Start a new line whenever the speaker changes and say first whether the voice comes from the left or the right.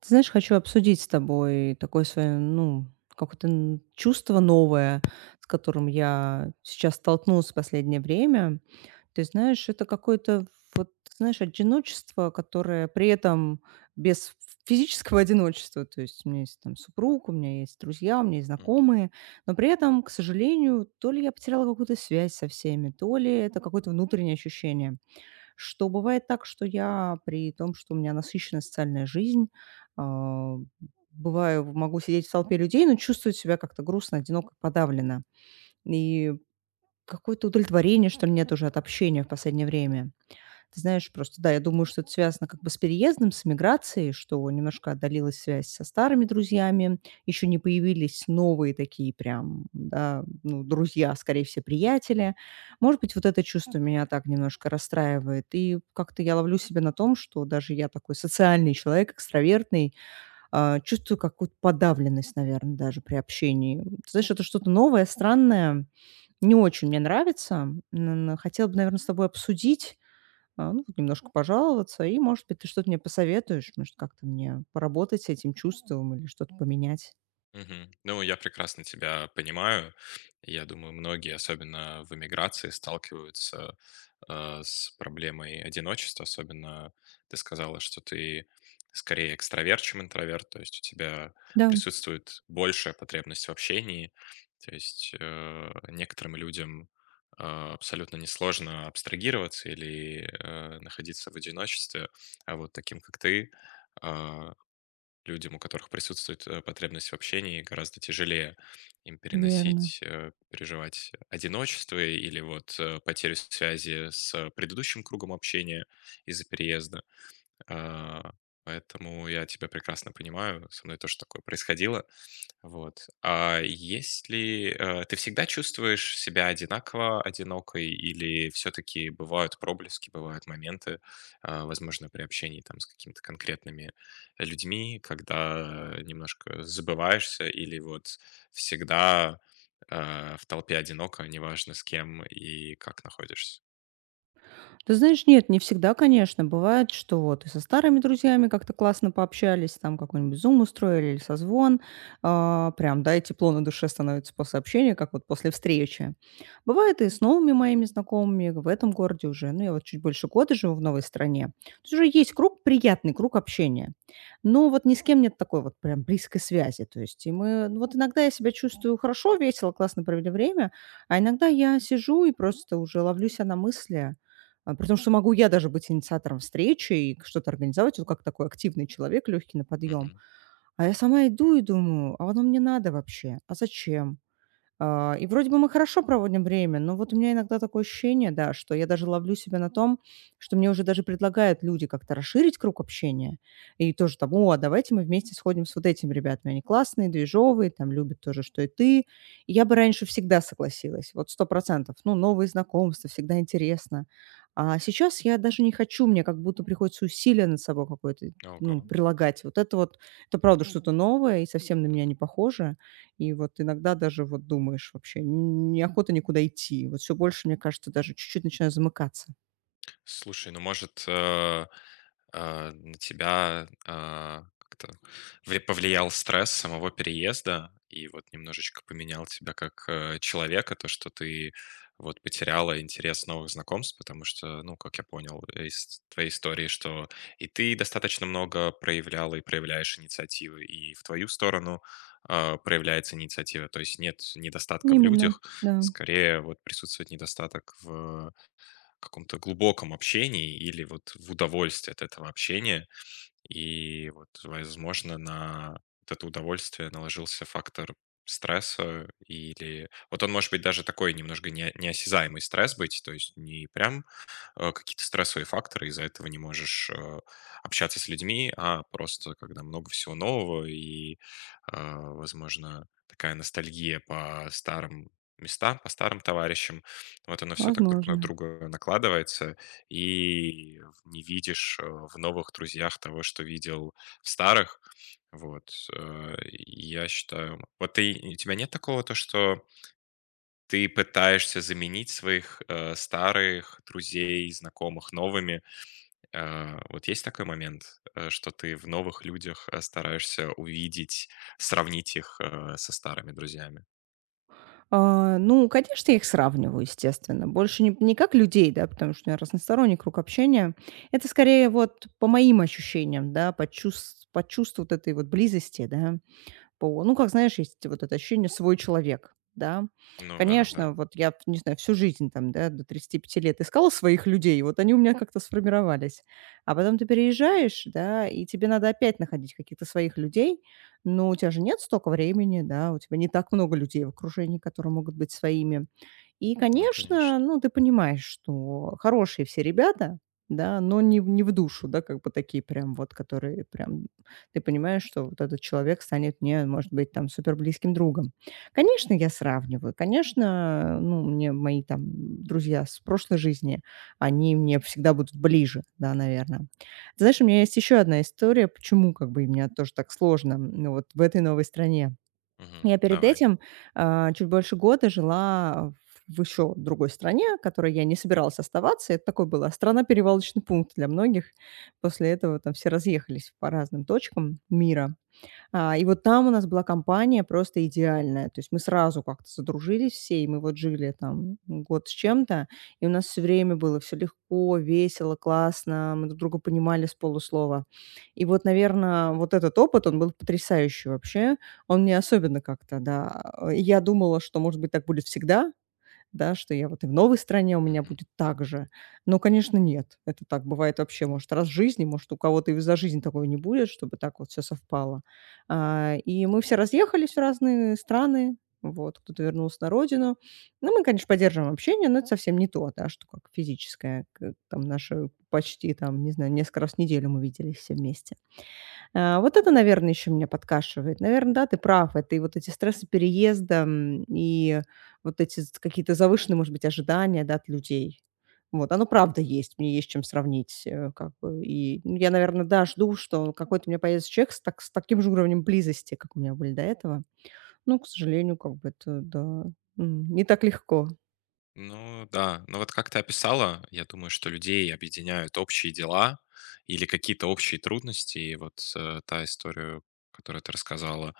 right: Ты знаешь, хочу обсудить с тобой такое свое, ну, какое-то чувство новое, с которым я сейчас столкнулась в последнее время. Ты знаешь, это какое-то вот, знаешь, одиночество, которое при этом без физического одиночества, то есть у меня есть там супруг, у меня есть друзья, у меня есть
left: Мгм,
right: знакомые, но при этом, к сожалению, то ли я потеряла какую-то связь со всеми, то ли это какое-то внутреннее ощущение. Что бывает так, что я при том, что у меня насыщенная социальная жизнь, а, бываю, могу сидеть в толпе людей, но чувствую себя как-то грустно, одиноко, подавленно. И какое-то удовлетворение, что ли, нет уже от общения в последнее время. Ты знаешь, просто да, я думаю, что это связано как бы с переездом, с миграцией, что немножко отдалилась связь со старыми
left: м.
right: друзьями, еще не появились новые такие прям, да, ну, друзья, скорее всего, приятели. Может быть, вот это чувство меня так немножко расстраивает. И как-то я ловлю себя на том, что даже я такой социальный человек, экстравертный, чувствую какую-то подавленность, наверное, даже при общении. Ты знаешь, это что-то новое, странное, не очень мне нравится. Хотела бы, наверное, с тобой обсудить, ну, вот немножко пожаловаться, и, может быть, ты что-то мне посоветуешь, может, как-то мне поработать с этим чувством или что-то поменять.
left: Мгм. Ну, я прекрасно тебя понимаю. Я думаю, многие, особенно в эмиграции, сталкиваются с проблемой одиночества. Особенно ты сказала, что ты скорее экстраверт, чем интроверт, то есть у тебя
right: Да,
left: присутствует большая потребность в общении. То есть некоторым людям э, абсолютно несложно абстрагироваться или находиться в одиночестве, а вот таким, как ты, э, людям, у которых присутствует потребность в общении, гораздо тяжелее им
right: верно.
left: переносить, переживать одиночество или вот потерю связи с предыдущим кругом общения из-за переезда. А, Поэтому я тебя прекрасно понимаю, со мной тоже такое происходило. Вот. А если ты всегда чувствуешь себя одинаково одинокой, или все-таки бывают проблески, бывают моменты, возможно, при общении там с какими-то конкретными людьми, когда немножко забываешься, или вот всегда в толпе одиноко, неважно с кем и как находишься.
right: Ты знаешь, нет, не всегда, конечно. Бывает, что вот и со старыми друзьями как-то классно пообщались, там какой-нибудь зум устроили или созвон, прям, да, и тепло на душе становится после общения, как вот после встречи. Бывает и с новыми моими знакомыми в этом городе уже, ну, я вот чуть больше года живу в новой стране. То есть уже есть круг, приятный круг общения. Но вот ни с кем нет такой вот прям близкой связи. То есть и мы, ну, вот иногда я себя чувствую хорошо, весело, классно провели время, а иногда я сижу и просто уже ловлю себя на мысли, при том, что могу я даже быть инициатором встречи и что-то организовать, вот как такой активный человек, легкий на подъем.
left: Мгм.
right: А я сама иду и думаю: "А оно мне надо вообще? А зачем? И вроде бы мы хорошо проводим время, но вот у меня иногда такое ощущение, да, что я даже ловлю себя на том, что мне уже даже предлагают люди как-то расширить круг общения. И тоже там, о, а давайте мы вместе сходим с вот этими ребятами. Они классные, движовые, там любят тоже, что и ты. И я бы раньше всегда согласилась, вот 100%. Ну, новые знакомства, всегда интересно. А сейчас я даже не хочу, мне как будто приходится усилие над собой какое-то,
left: Ого.
right: ну, прилагать. Вот, это правда что-то новое и совсем на меня не похоже. И вот иногда даже вот думаешь вообще, н неохота никуда идти. Вот все больше, мне кажется, даже чуть-чуть начинаю замыкаться.
left: Слушай, ну может, на тебя как-то повлиял стресс самого переезда и вот немножечко поменял тебя как человека, то, что ты вот потеряла интерес новых знакомств, потому что, ну, как я понял из твоей истории, что и ты достаточно много проявляла и проявляешь инициативы, и в твою сторону проявляется инициатива, то есть нет недостатка в
right: Именно,
left: людях,
right: да,
left: скорее вот присутствует недостаток каком-то глубоком общении или вот в удовольствии от этого общения. И вот, возможно, на вот это удовольствие наложился фактор стресса или вот он может быть даже такой немножко не неосязаемый стресс быть, то есть не прям какие-то стрессовые факторы, из-за этого не можешь общаться с людьми, а просто когда много всего нового и, возможно, такая ностальгия по старым местам, по старым товарищам, вот оно все так друг на
right: возможно.
left: друга накладывается, и не видишь в новых друзьях того, что видел в старых. Вот. Я считаю. Вот ты, у тебя нет такого, то, что ты пытаешься заменить своих, старых друзей, знакомых новыми. Вот есть такой момент, что ты в новых людях, стараешься увидеть, сравнить их, со старыми друзьями?
right: Ну, конечно, я их сравниваю, естественно. Больше не как людей, да, потому что у меня разносторонний круг общения. Это скорее вот по моим ощущениям, да, по чувству вот этой вот близости, да. ПО. Ну, как знаешь, есть вот это ощущение "свой человек", да.
left: Ну да, да.
right: Конечно, вот я, не знаю, всю жизнь там, да, до 35 лет искала своих людей, вот они у меня как-то сформировались. А потом ты переезжаешь, да, и тебе надо опять находить каких-то своих людей, но у тебя же нет столько времени, да, у тебя не так много людей в окружении, которые могут быть своими. И,
left: Ну,
right: конечно,
left: конечно.
right: ну, ты понимаешь, что хорошие все ребята, да, но не в душу, да, как бы такие прям вот, которые прям, ты понимаешь, что вот этот человек станет мне, может быть, там супер близким другом. Конечно, я сравниваю, конечно, ну, мне мои там друзья с прошлой жизни, они мне всегда будут ближе, да, наверное. Знаешь, у меня есть еще одна история, почему как бы и мне тоже так сложно, ну, вот в этой новой стране. Я
left: Мгм.
right: перед
left: Давай.
right: этим, чуть больше года жила в еще другой стране, в которой я не собиралась оставаться. Это такой была страна-перевалочный пункт для многих. После этого там все разъехались по разным точкам мира. И вот там у нас была компания просто идеальная. То есть мы сразу как-то задружились все, и мы вот жили там год с чем-то, и у нас все время было все легко, весело, классно, мы друг друга понимали с полуслова. И вот, наверное, вот этот опыт, он был потрясающий вообще. Он мне особенно как-то, да. Я думала, что, может быть, так будет всегда, да, что я вот и в новой стране у меня
left: Мгм.
right: будет так же. Но, конечно, нет. Это так бывает вообще, может, раз в жизни, может, у кого-то и за жизнь такого не будет, чтобы так вот все совпало. И мы все разъехались в разные страны, вот, кто-то вернулся на родину. Ну, мы, конечно, поддерживаем общение, но это совсем не то, да, что как физическое. Там наши почти, там, не знаю, несколько раз в неделю мы виделись все вместе. Вот это, наверное, еще меня подкашивает. Наверное, да, ты прав. Это и вот эти стрессы переезда, и вот эти з какие-то завышенные, может быть, ожидания, да, от людей. Вот, оно правда есть, мне есть чем сравнить, как бы. И, ну, я, наверное, да, жду, что какой-то у меня появится человек с таким же уровнем близости, как у меня были до этого. Ну, к сожалению, как бы это, да, не так легко.
left: Ну да, ну вот как ты описала, я думаю, что людей объединяют общие дела или какие-то общие трудности. И вот, та история, которую ты рассказала,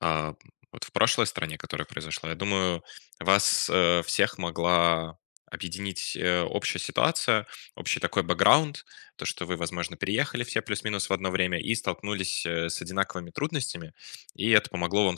left: А, вот в прошлой стране, которая произошла, я думаю, вас, всех могла объединить, общая ситуация, общий такой бэкграунд, то, что вы, возможно, переехали все плюс-минус в одно время и столкнулись, с одинаковыми трудностями, и это помогло вам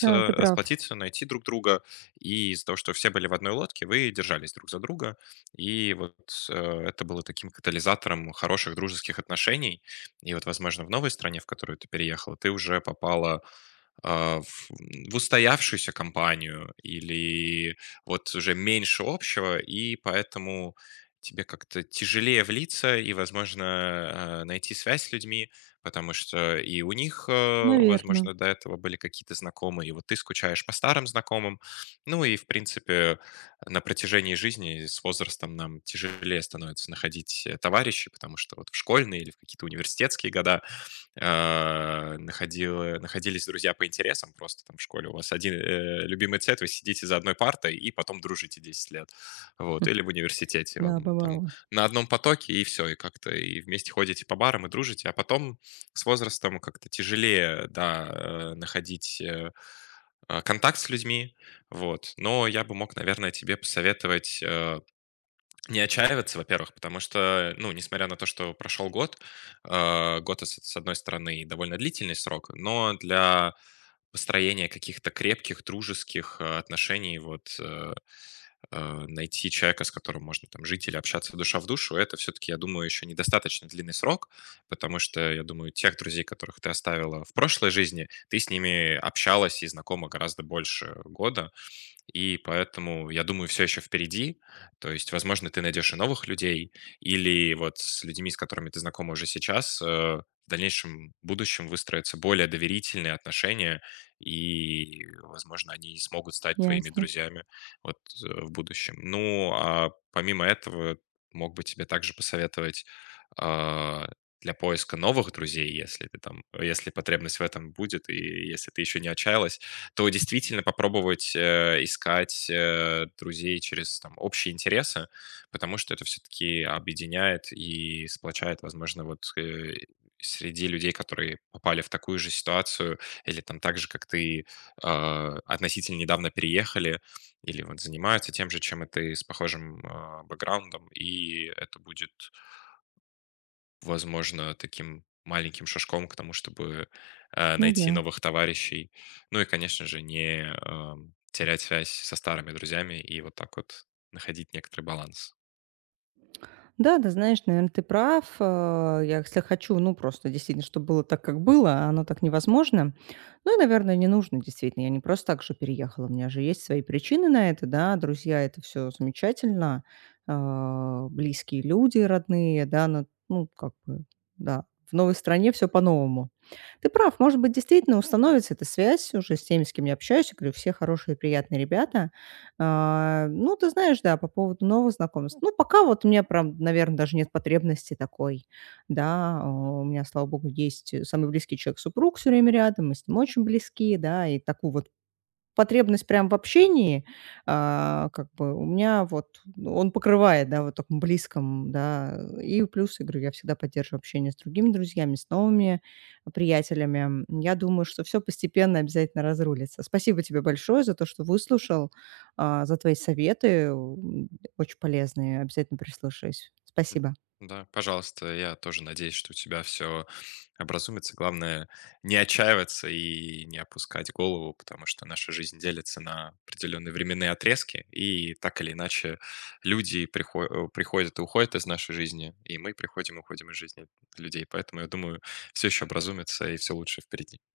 right: Да, ты прав,
left: сплотиться, найти друг друга. И из-за того, что все были в одной лодке, вы держались друг за друга, и вот, это было таким катализатором хороших дружеских отношений. И вот, возможно, в новой стране, в которую ты переехала, ты уже попала а, в в устоявшуюся компанию или вот уже меньше общего, и поэтому тебе как-то тяжелее влиться и, возможно, найти связь с людьми, потому что и у них,
right: наверное.
left: возможно, до этого были какие-то знакомые, и вот ты скучаешь по старым знакомым. Ну и, в принципе, на протяжении жизни с возрастом нам тяжелее становится находить товарищей, потому что вот в школьные или в какие-то университетские года находила находились друзья по интересам просто там в школе. У вас один, любимый цвет, вы сидите за одной партой и потом дружите 10 лет. Вот. Или в университете
right: Да,
left: вам там
right: бывало.
left: на одном потоке и все и как-то и вместе ходите по барам и дружите. А потом с возрастом как-то тяжелее, да, находить, контакт с людьми. Вот. Но я бы мог, наверное, тебе посоветовать, не отчаиваться, во-первых, потому что, ну, несмотря на то, что прошел год, с одной стороны, довольно длительный срок, но для построения каких-то крепких, дружеских отношений, вот найти человека, с которым можно там жить или общаться душа в душу, это все-таки, я думаю, еще недостаточно длинный срок, потому что, я думаю, тех друзей, которых ты оставила в прошлой жизни, ты с ними общалась и знакома гораздо больше года, и поэтому, я думаю, все еще впереди. То есть, возможно, ты найдешь и новых людей, или вот с людьми, с которыми ты знакома уже сейчас, в дальнейшем будущем выстроятся более доверительные отношения, и, возможно, они смогут стать твоими
right: Ясно.
left: друзьями вот, в будущем. Ну, а помимо этого, мог бы тебе также посоветовать, а, для поиска новых друзей, если ты там, если потребность в этом будет, и если ты еще не отчаялась, то действительно попробовать искать друзей через там, общие интересы, потому что это все-таки объединяет и сплочает, возможно, вот среди людей, которые попали в такую же ситуацию, или там так же, как ты, относительно недавно переехали, или вот занимаются тем же, чем и ты, с похожим бэкграундом, и это будет возможно, таким маленьким шажком к тому, чтобы,
right: Ну
left: найти
right: да.
left: новых товарищей. Ну и, конечно же, не терять связь со старыми друзьями и вот так вот находить некоторый баланс.
right: Да, да, знаешь, наверное, ты прав. Я, если хочу, ну, просто действительно, чтобы было так, как было, а оно так невозможно. Ну, и, наверное, не нужно, действительно. Я не просто так же переехала. У меня же есть свои причины на это, да. Друзья, это все замечательно. Близкие люди, родные, да. Ну, как бы, да. В новой стране все по-новому. Ты прав, может быть, действительно установится эта связь уже с теми, с кем я общаюсь. Я говорю, все хорошие, приятные ребята. Ну, ты знаешь, да, по поводу новых знакомств. Ну, пока вот у меня прям, наверное, даже нет потребности такой, да. У меня, слава богу, есть, самый близкий человек- супруг все время рядом, мы с ним очень близки, да, и такую вот потребность прям в общении, как бы у меня вот ну, он покрывает, да, вот таком близком, да. И плюс, я говорю, я всегда поддерживаю общение с другими друзьями, с новыми приятелями. Я думаю, что все постепенно обязательно разрулится. Спасибо тебе большое за то, что выслушал, за твои советы, очень полезные. Обязательно прислушаюсь.
left: М,
right: Спасибо.
left: да, пожалуйста, я тоже надеюсь, что у тебя все образумится. Главное, не отчаиваться и не опускать голову, потому что наша жизнь делится на определенные временные отрезки, и так или иначе люди приходят и уходят из нашей жизни, и мы приходим и уходим из жизни людей. Поэтому, я думаю, все еще образумится, и все лучше впереди.